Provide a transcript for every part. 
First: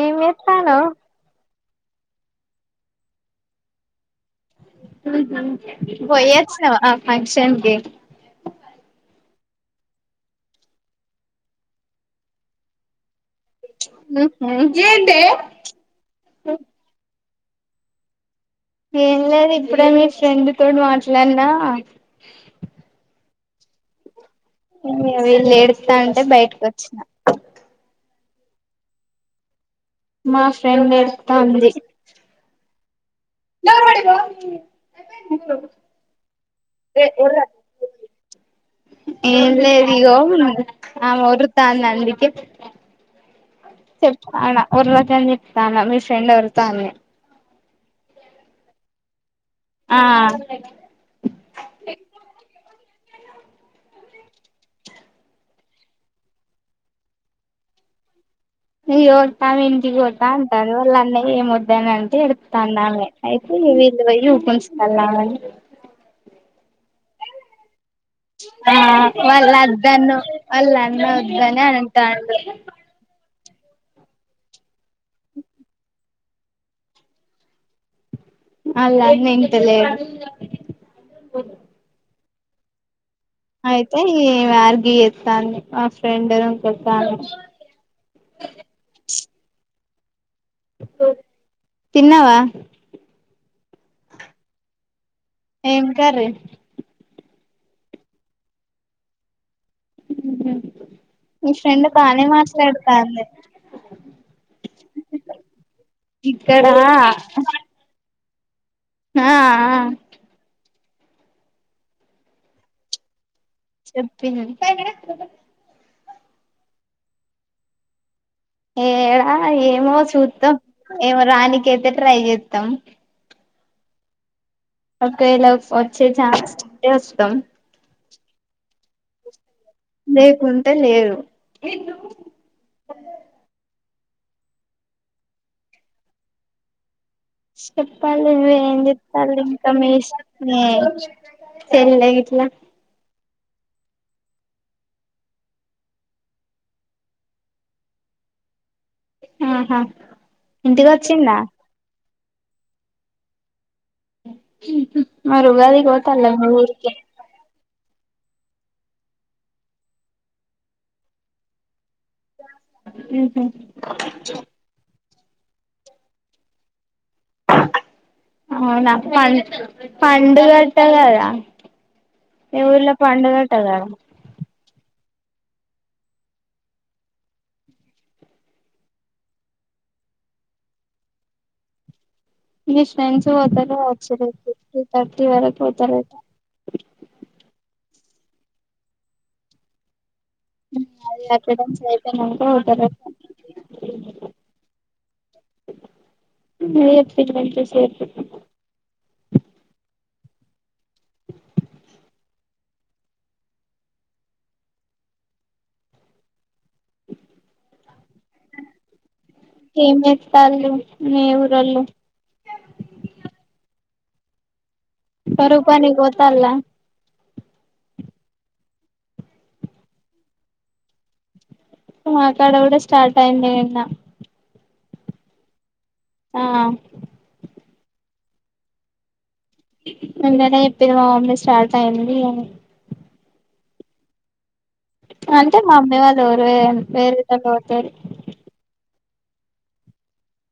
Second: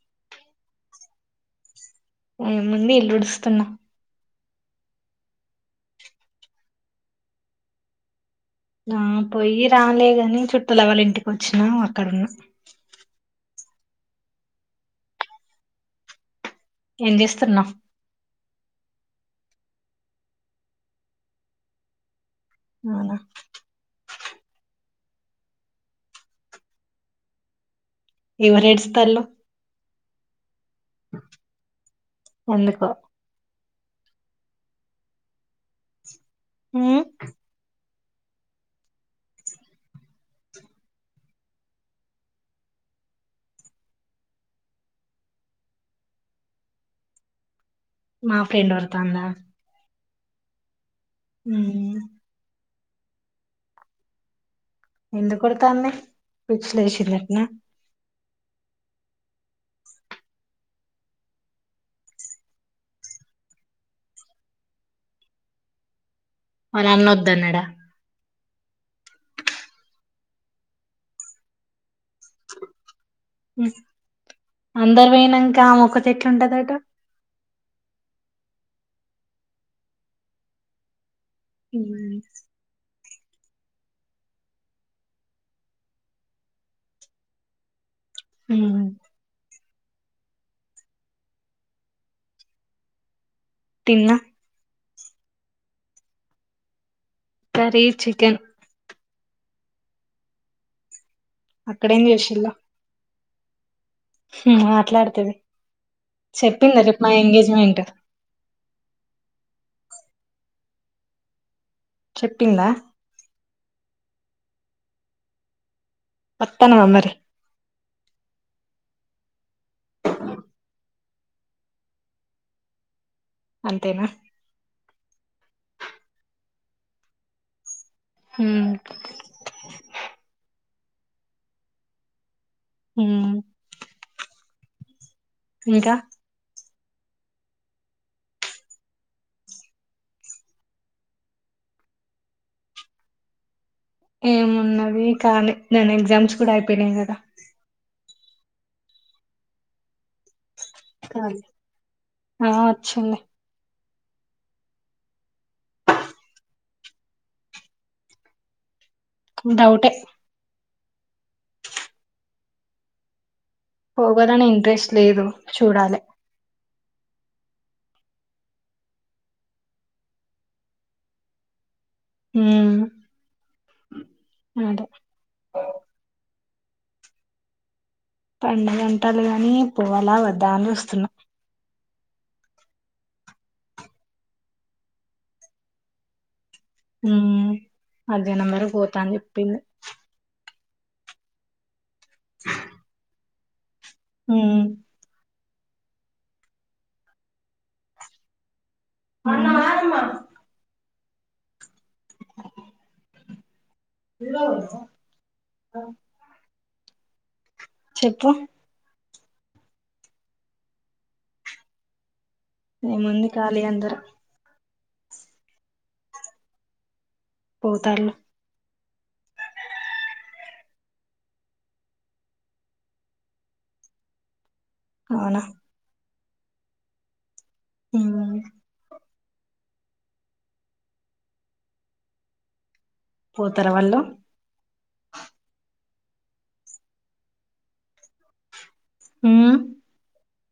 ఏమెత్తనవ్ ఏముంని ఇల్లుడుస్తున్నా ఉహు, పొయ్యచ్చిన్నవ ఆ ఫంక్షన్కి ఆ పోయ్యి రాలే గని చుట్టూల వాళ్ళింటికి వచ్చ్నాం అక్కరున్న హుహు, ఏంటే ఏ జేస్తున్నా ఏం లేదు ఇప్పురే మీ ఫ్రెండ్ తోడ్ మాట్లాన్నా అవునా ఇమ్మి వీళ్ళు ఏడుత్తాంటే బైటకికీ వచ్చినా ఎవరేడుస్తల్లు మా రెండ్ ఏడుత్తాంది. ఎందుకో డ ఉమ్ ఏం లేదు ఇగోమ్, ఆమె వదురుత్తాన్ అందుకే, చెప్పాన ఊర్లో చదివిత్తానవ్ మీ ఫ్రెండ్ ఎవరుతో అని మా ఫ్రెండ్ ఒత్తాంద ఆ హు ఎందు కొడతాంని, ఫిచ్లెసింద్ అట్న ఇ కొడతా వినికి కొడతా అంటారు వాళ్ళ అన్న ఏం వద్దనంటే ఎడ్తాండమే అయితే వీళ్ళు పోయి ఊపించుతళ్ళామని వాళ్ళ అన్నోద్ద్దన్నడా వాళ్ళ వద్దన్నో వాళ్ళన్న వద్దనే అంటాండు అందరూ వేయ్ నంక ఆవొక్కటి ఎట్ల ఉంటదట ఆల్లాన్నింటేలే ఉ అయితే ఈ వర్గ్ ఎత్తాంది, మా ఫ్రెండ్ ఇంకొత్త అన్నడు. హుమ్ తిన్నావా తిన్న ఏం కర్రీ కరీ చికెన్ మీ ఫ్రెండ్ అక్కడ ఏం బానే చేసిందో మాట్లాడుతాంది హు మాట్లాడుతది ఇక్కడ చెప్పిళ్ల రేపు మా ఎంగేజ్మెంట్ ఆ ఆ చెప్పిందా చెప్పిన వత్తవా మరి ఏ డా ఏమొ చూద్దాం ఏం మోరానిక అయితే ట్రై చేస్తాం అంతేనా ఒకేళ వచ్చే ఛాన్స్ంటే వస్తాం హుమ్ దేకున్ టే లేదు ఉం ఇంకా చెప్పాలి ఏంచేత్తలింకా మీ షెల్లే చెల్లె గిట్లా ఏమున్నది కానీ నేను ఎగ్జామ్స్ కూడా అయిపోయినై కదా ఆహా ఇంటికి వచ్చింద ఆ వచ్చింది ఉహు మరి ఉగాది పోతళ్ల మీ ఊరికి డౌటే ఉహు పోగాలని ఇంట్రెస్ట్ లేదు చూడాలే అవునా ప పండుగట్ట కదా మీ ఉమ్ ఊర్లో పండుగట్ట కద అదే పండుగంటలు గాని పోవలా వద్దా అని చూస్తున్నా మీ ఫ్రెండ్స్ పోతారుకవచ్చు రేపు త్రి థర్టీ వరకు పోతారట ఉం మధ్యహ్నం వరకు పోతాని చెప్పింది అది కట్టడం సేఫ్ తారు హుమ్ మీరే చెప్పిర్రు గా ఇంతసేపు [inaudible] ఆ [inaudible] హు చెప్పు ఏం చేత్తళ్ళు మి వూరొళ్ళు ఏముంది కాలీ అందరూ కరువు పనికి పోతాళ్ల పోతళ్లు మాకాడ కూడా స్టార్ట్ అయింది నిన్న అవునా ఆ ఉమ్ నిన్ననే చెప్పిది మా మమ్మీ స్టార్ట్ అయింది అని పోతర వాళ్లు అంటే మా మమ్మీ వాళ్ళు వేరే దగ్గరికి పోతారు హూ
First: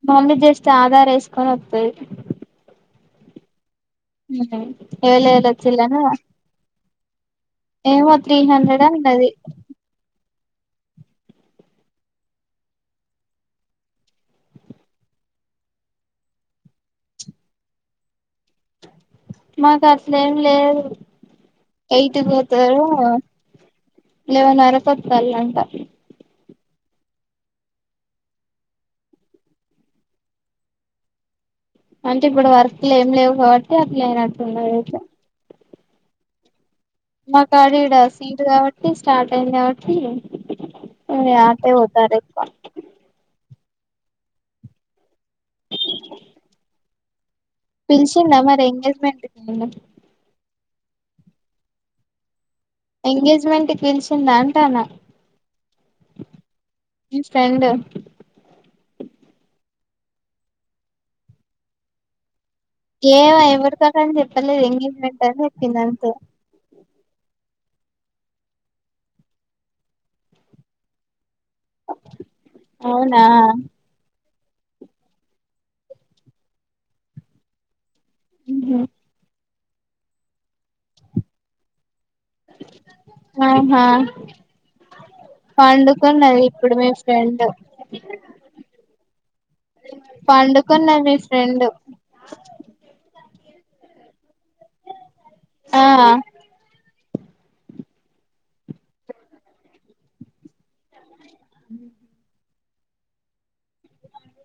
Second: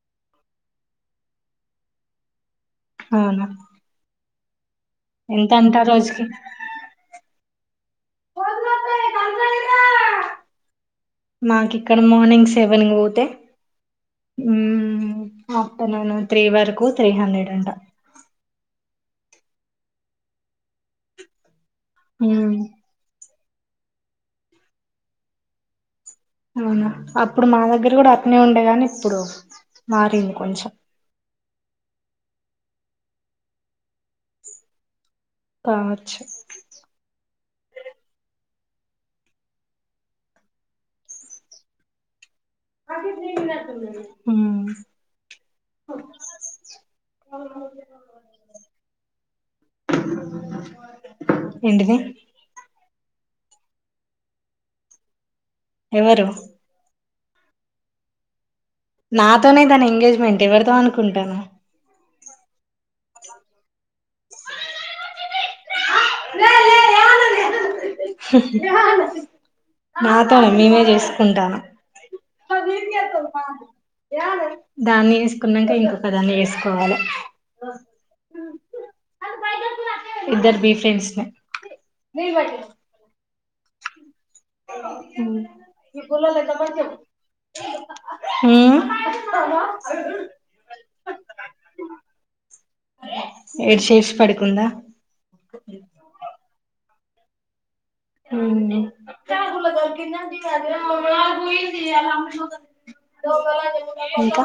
మమ్మీ జస్ట్ ఆధార వేసుకొని వత్తది అవునా హూ లేటు ఎంత వచ్చి అంటా కానీ రోజుకి ఏమో త్రీ హండ్రెడ్ డైలీ ఉంటది మాకు ఇక్కడ మార్నింగ్ సెవెన్ పోతే ఆఫ్టర్నూన్ త్రీ వరకు త్రీ హండ్రెడ్ అంట మాకు అసలేం లేదు ఎయిట్ ఉమ్ పోతారు లేవన్ వరకు వత్తల్లు అంట అవునా అప్పుడు మా దగ్గర కూడా అట్టనే ఉండేగాని ఇప్పుడు మారింది కొంచెం అంటే ఇప్పుడు వర్క్లు ఏమి లేవు కాబట్టి అట్లే అయినట్టు ఉన్నాయి ఐతే కావచ్చు మా కాడ ఇడ హిట్ కాబట్టి స్టార్ట్ అయింది కాబట్టి అట్టే పోతారు ఎక్కువ కాఫీ చేసినట్టు ఉంది హా పిలిచిందా మరి ఎంగేజ్మెంట్ కి ఎంటిది ఎంగేజ్మెంట్ పిలిచింద అంటానా ఎవరు ని ఫ్రెండ్ నాతోనే తన ఎంగేజ్మెంట్ ఎవరితో అనుకుంటాను ఏమో ఎవరితో కేం చెప్పలేదు ఎంగేజ్మెంట్ అని కింద లే లే రానంటివే మాతోనే మేమే చేస్ ఉంటాను అవునా దాన్ని వేసుకున్నాక ఇంకొకదాన్ని వేసుకోవాలి ఊహూ ఇద్దరు డీప్ ఫ్రెండ్స్ న వాటి ఆహా పండుకున్నది ఇప్పుడు మీ ఫ్రెండు ఉమ్ పండుకున్న మీ ఫ్రెండ్ ఏడ్చేసి పడి కుందా ఆ హ్మ్ పోయింది ఇయాల [unintelligible] ఇంకా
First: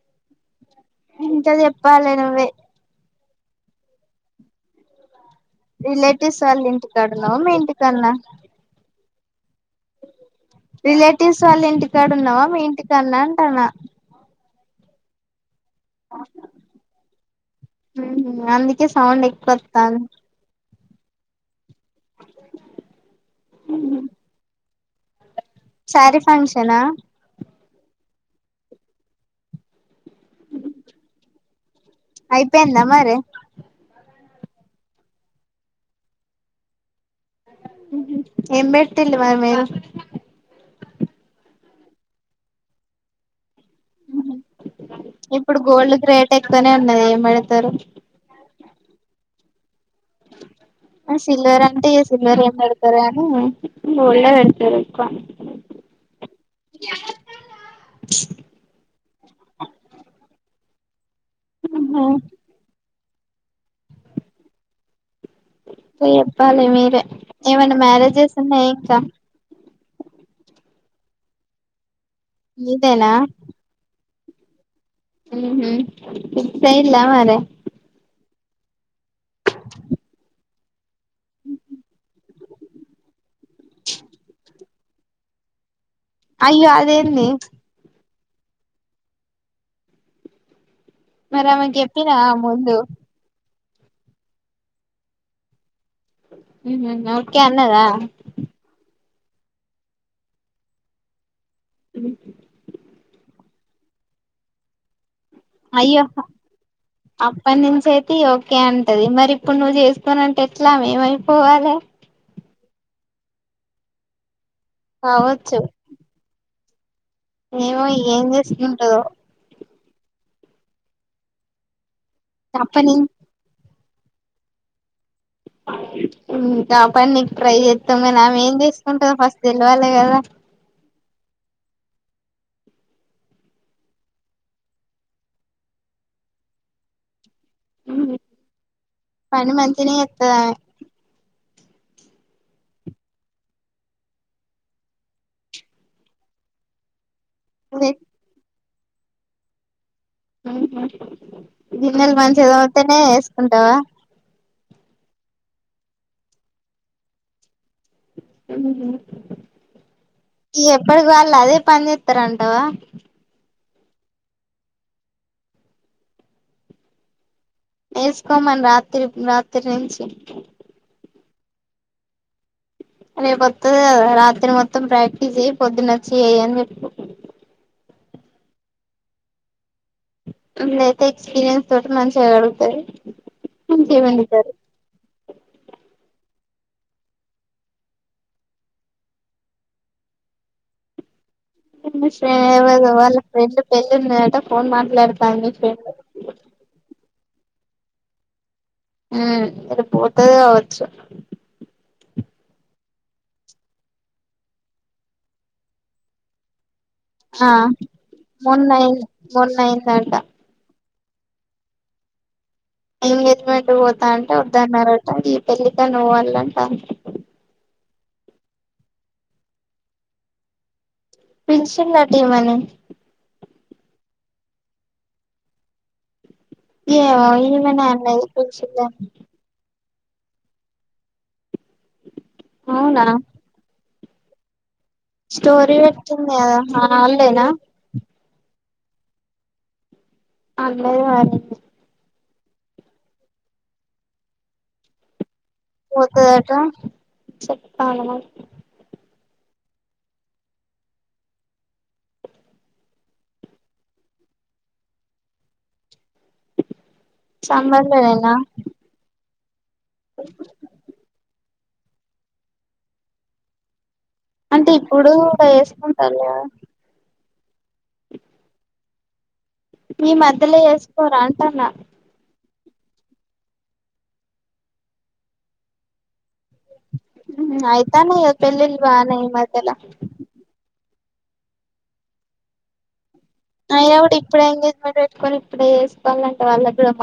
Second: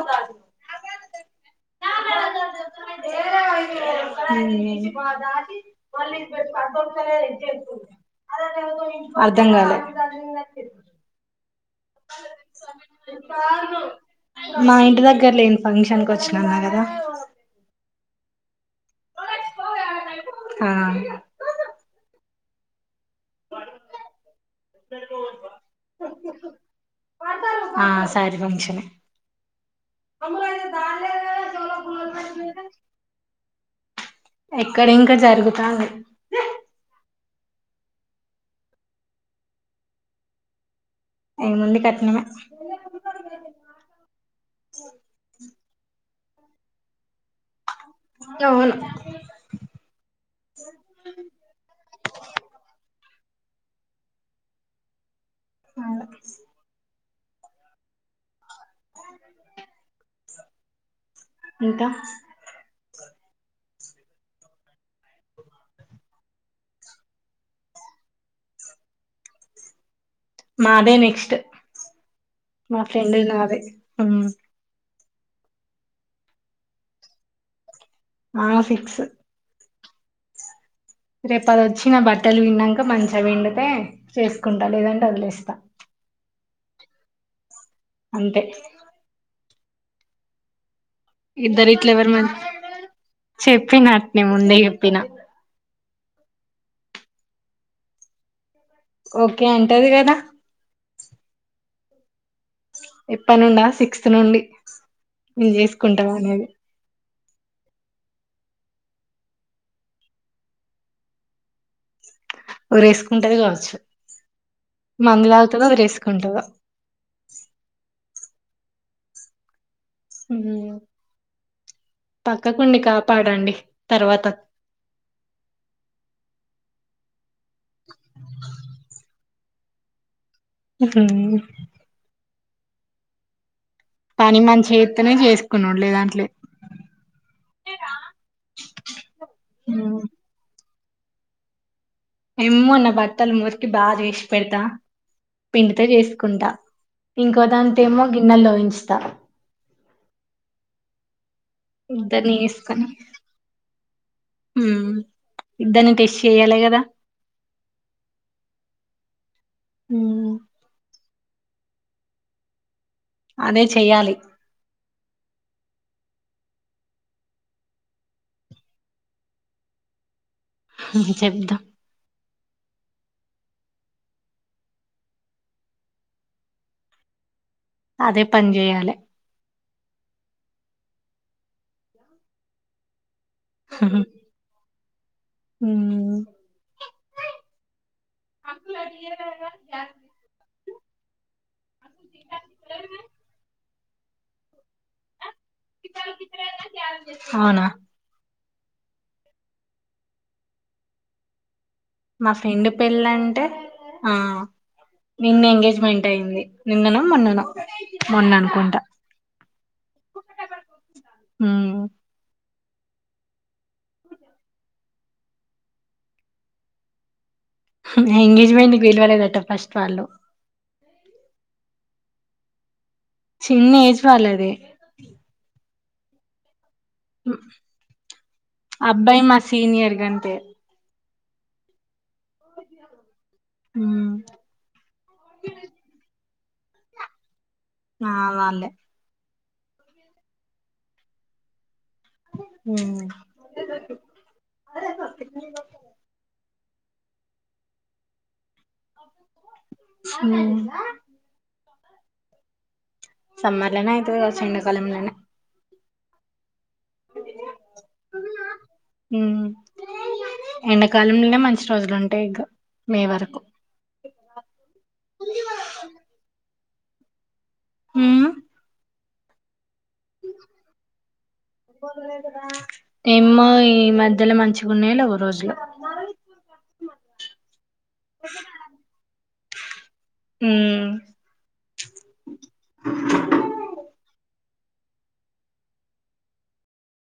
ఇంకా చెప్పాలి నువ్వే ఉమ్ రిలేటివ్స్ వాళ్ళు ఇంటికాడ ఉన్నావా మీ ఇంటి కాడ నా అద్ ధ్ధం కాలే వాళ్ళింటికాడున్నావా మీ ఇంటి కాడ నా అంటానా మా ఇంటి దగ్గరలేను ఫంక్షన్ కొచ్చినాం కదా ఊహూ అందుక్ కే సౌండ్ ఎక్కువొత్తాంది ఆ హ సరే శారి ఫంక్షనా ఆ శారి ఫంక్షనే అయిపోయిందా మరి ఎక్కడ ఇంకా జరుగుతాంది ఏం పెట్టిండు మరి మీరు ఏముంది కట్నమే ఇప్పుడు గోల్డ్ కు రేట్ ఎక్కువనే ఉన్నది మరి అవును ఆ సిల్వర్ అంటే ఏ సిల్వర్ ఏం పెడతారే హుం గోల్డే పెడతారు ఎక్కువ అవును [unintelligible] [inaudible] ఇంకా చెప్పాలి మీరే ఏమైనా మ్యారేజెస్ ఉన్నాయా ఇంకా మాదే నెక్స్ట్ మా మీదేనా ఫ్రెండుది నాదే అం ఊహూ ఫిక్స్ అయ్యిందా మరి ఆ ఫిక్స్ [inaudible] రేపదొచ్చి మా బట్ బట్టలు విన్నంక మంచిగా విండితే చేసుకుంటా లేదంటే వదిలేస్తా అయ్యో అదేంది అంతే మరి ఆమెకి ఎప్పినావ ముందు చెప్పినట్ నె ముందే చెప్పిన ఊహం ఓకే అన్నదా ఓకే అంటది కదా ఉ ఎప్పట్నుండా సిక్స్త్ నుండి నువ్వు అయ్యో చేసుకుంటావా అనేది అప్పటి నుంచి అయితే ఓకే అంటది మరి ఇప్పుడు నువ్వు చేసుకోనంటే ఎట్లా ఆమె ఏమైపోవాలి ఊరేసుకుంటేది కావచ్చు మందుదాగుతదో ఉరేస్కుంటాదో ఏమోయి ఏం చేసుంటదో ఉం పక్కకుండి అప్పటి నుంచి కాపాడండి తర్వాత కా పన్ని ట్రై చెత్తాం కాని ఆమె ఏం చేసుకుంటందో ఫస్ట్ తేల్వాలే కదా ఉహుం పని మంచి ఎతునే చేసుకున్నడు లే దాంట్లేదు పని మంచిగనే ఎత్తది ఆమె ఏమోన్న బట్టాలు మురికి బాగా చేసి పెడతా పిండితో చేసుకుంటా ఇంకో దాంతొ ఆమె ఏమో గిన్నెలుదోయించి టఫ్ ఉ ఉ ఉ గిన్నెలు ఇద్దరిని మంచిగ వేసుకొని తోముతనే వేసుకుంటవా ఇద్దర్ని టెస్ట్ చెయ్యాలె కదా ఊహు ఇగ ఎప్పటికి వాళ్ళు అదే పని చేత్తరంటవా అదే చేయాలి వేసుకోమని రాత్రి రాత్రి నుంచి చెప్తా రేపు వత్తది కదా రాత్రి మొత్తం ప్రాక్టీస్ చెయ్యి పొద్దునచ్చి చెయ్యి అని చెప్పు అదే పని చేయాలే [unintelligible] అయితే ఎక్స్పీరియన్స్ తోటి మంచిగ గడుగుతరు మంచిగ వండుతరు ఊ ఎవరిది వాళ్ళు ఫ్రెండ్ పెళ్ళున్నదట ఫోన్ మాట్లాడతాంది మీ ఫ్రెండు అవునా ఊ రేపు పోతది కావచ్చు మా ఫ్రెండ్ పెళ్ళంటే ఆ నిన్న ఎంగేజ్మెంట్ అయింది నిన్ననో మొన్ననో ఆ మొన్న అనుకుంటా మొన్నై మొన్నైందంట హూ ఎంగేజ్మెంట్ పోతా అంటే వద్దన్నాట ఈ పెళ్ళికన్న పోవాళ్ళంటంది ఎంగేజ్మెంట్ పిలవలేదట ఫస్ట్ వాళ్ళు పిలిశిల్లట ఈమెని చిన్న ఏజ్ వాళ్ళది ఏమో ఈమెనే అన్నది పిల్చింది అని అబ్బాయి మా సీనియర్ గంతే అవునా ఊ స్టోరీ వెట్టి ది కదా ఆ ఆళ్లేనా ఆ వాళ్ళే ఆళ్లదే [unintelligible] ఊ పోతదట చెప్పాలె మరి ఊ సమ్మర్లనే అయితది కావచ్చు ఎండా కాలంలనే సమ్మర్లనేనా ఊ ఎండకాలంలనే మంచి రోజులుంటే ఇక మే వరకు అంటే ఇప్పుడు వేసుకుంటారు హ మీ మధ్యలో వేసుకోరా అంటన్నా ఏమ్మ ఈ మధ్యలో మంచిగా ఉన్నాయా లేవ రోజులో ఆయతానే ఇ పెళ్ళిలు ఇ మధ్యలో హ అయినా కూడా ఇప్పుడు ఎంగేజ్మెంట్ పెట్టుకొని ఇప్పుడే చేసుకోవాలంటే వాళ్ళ కూడా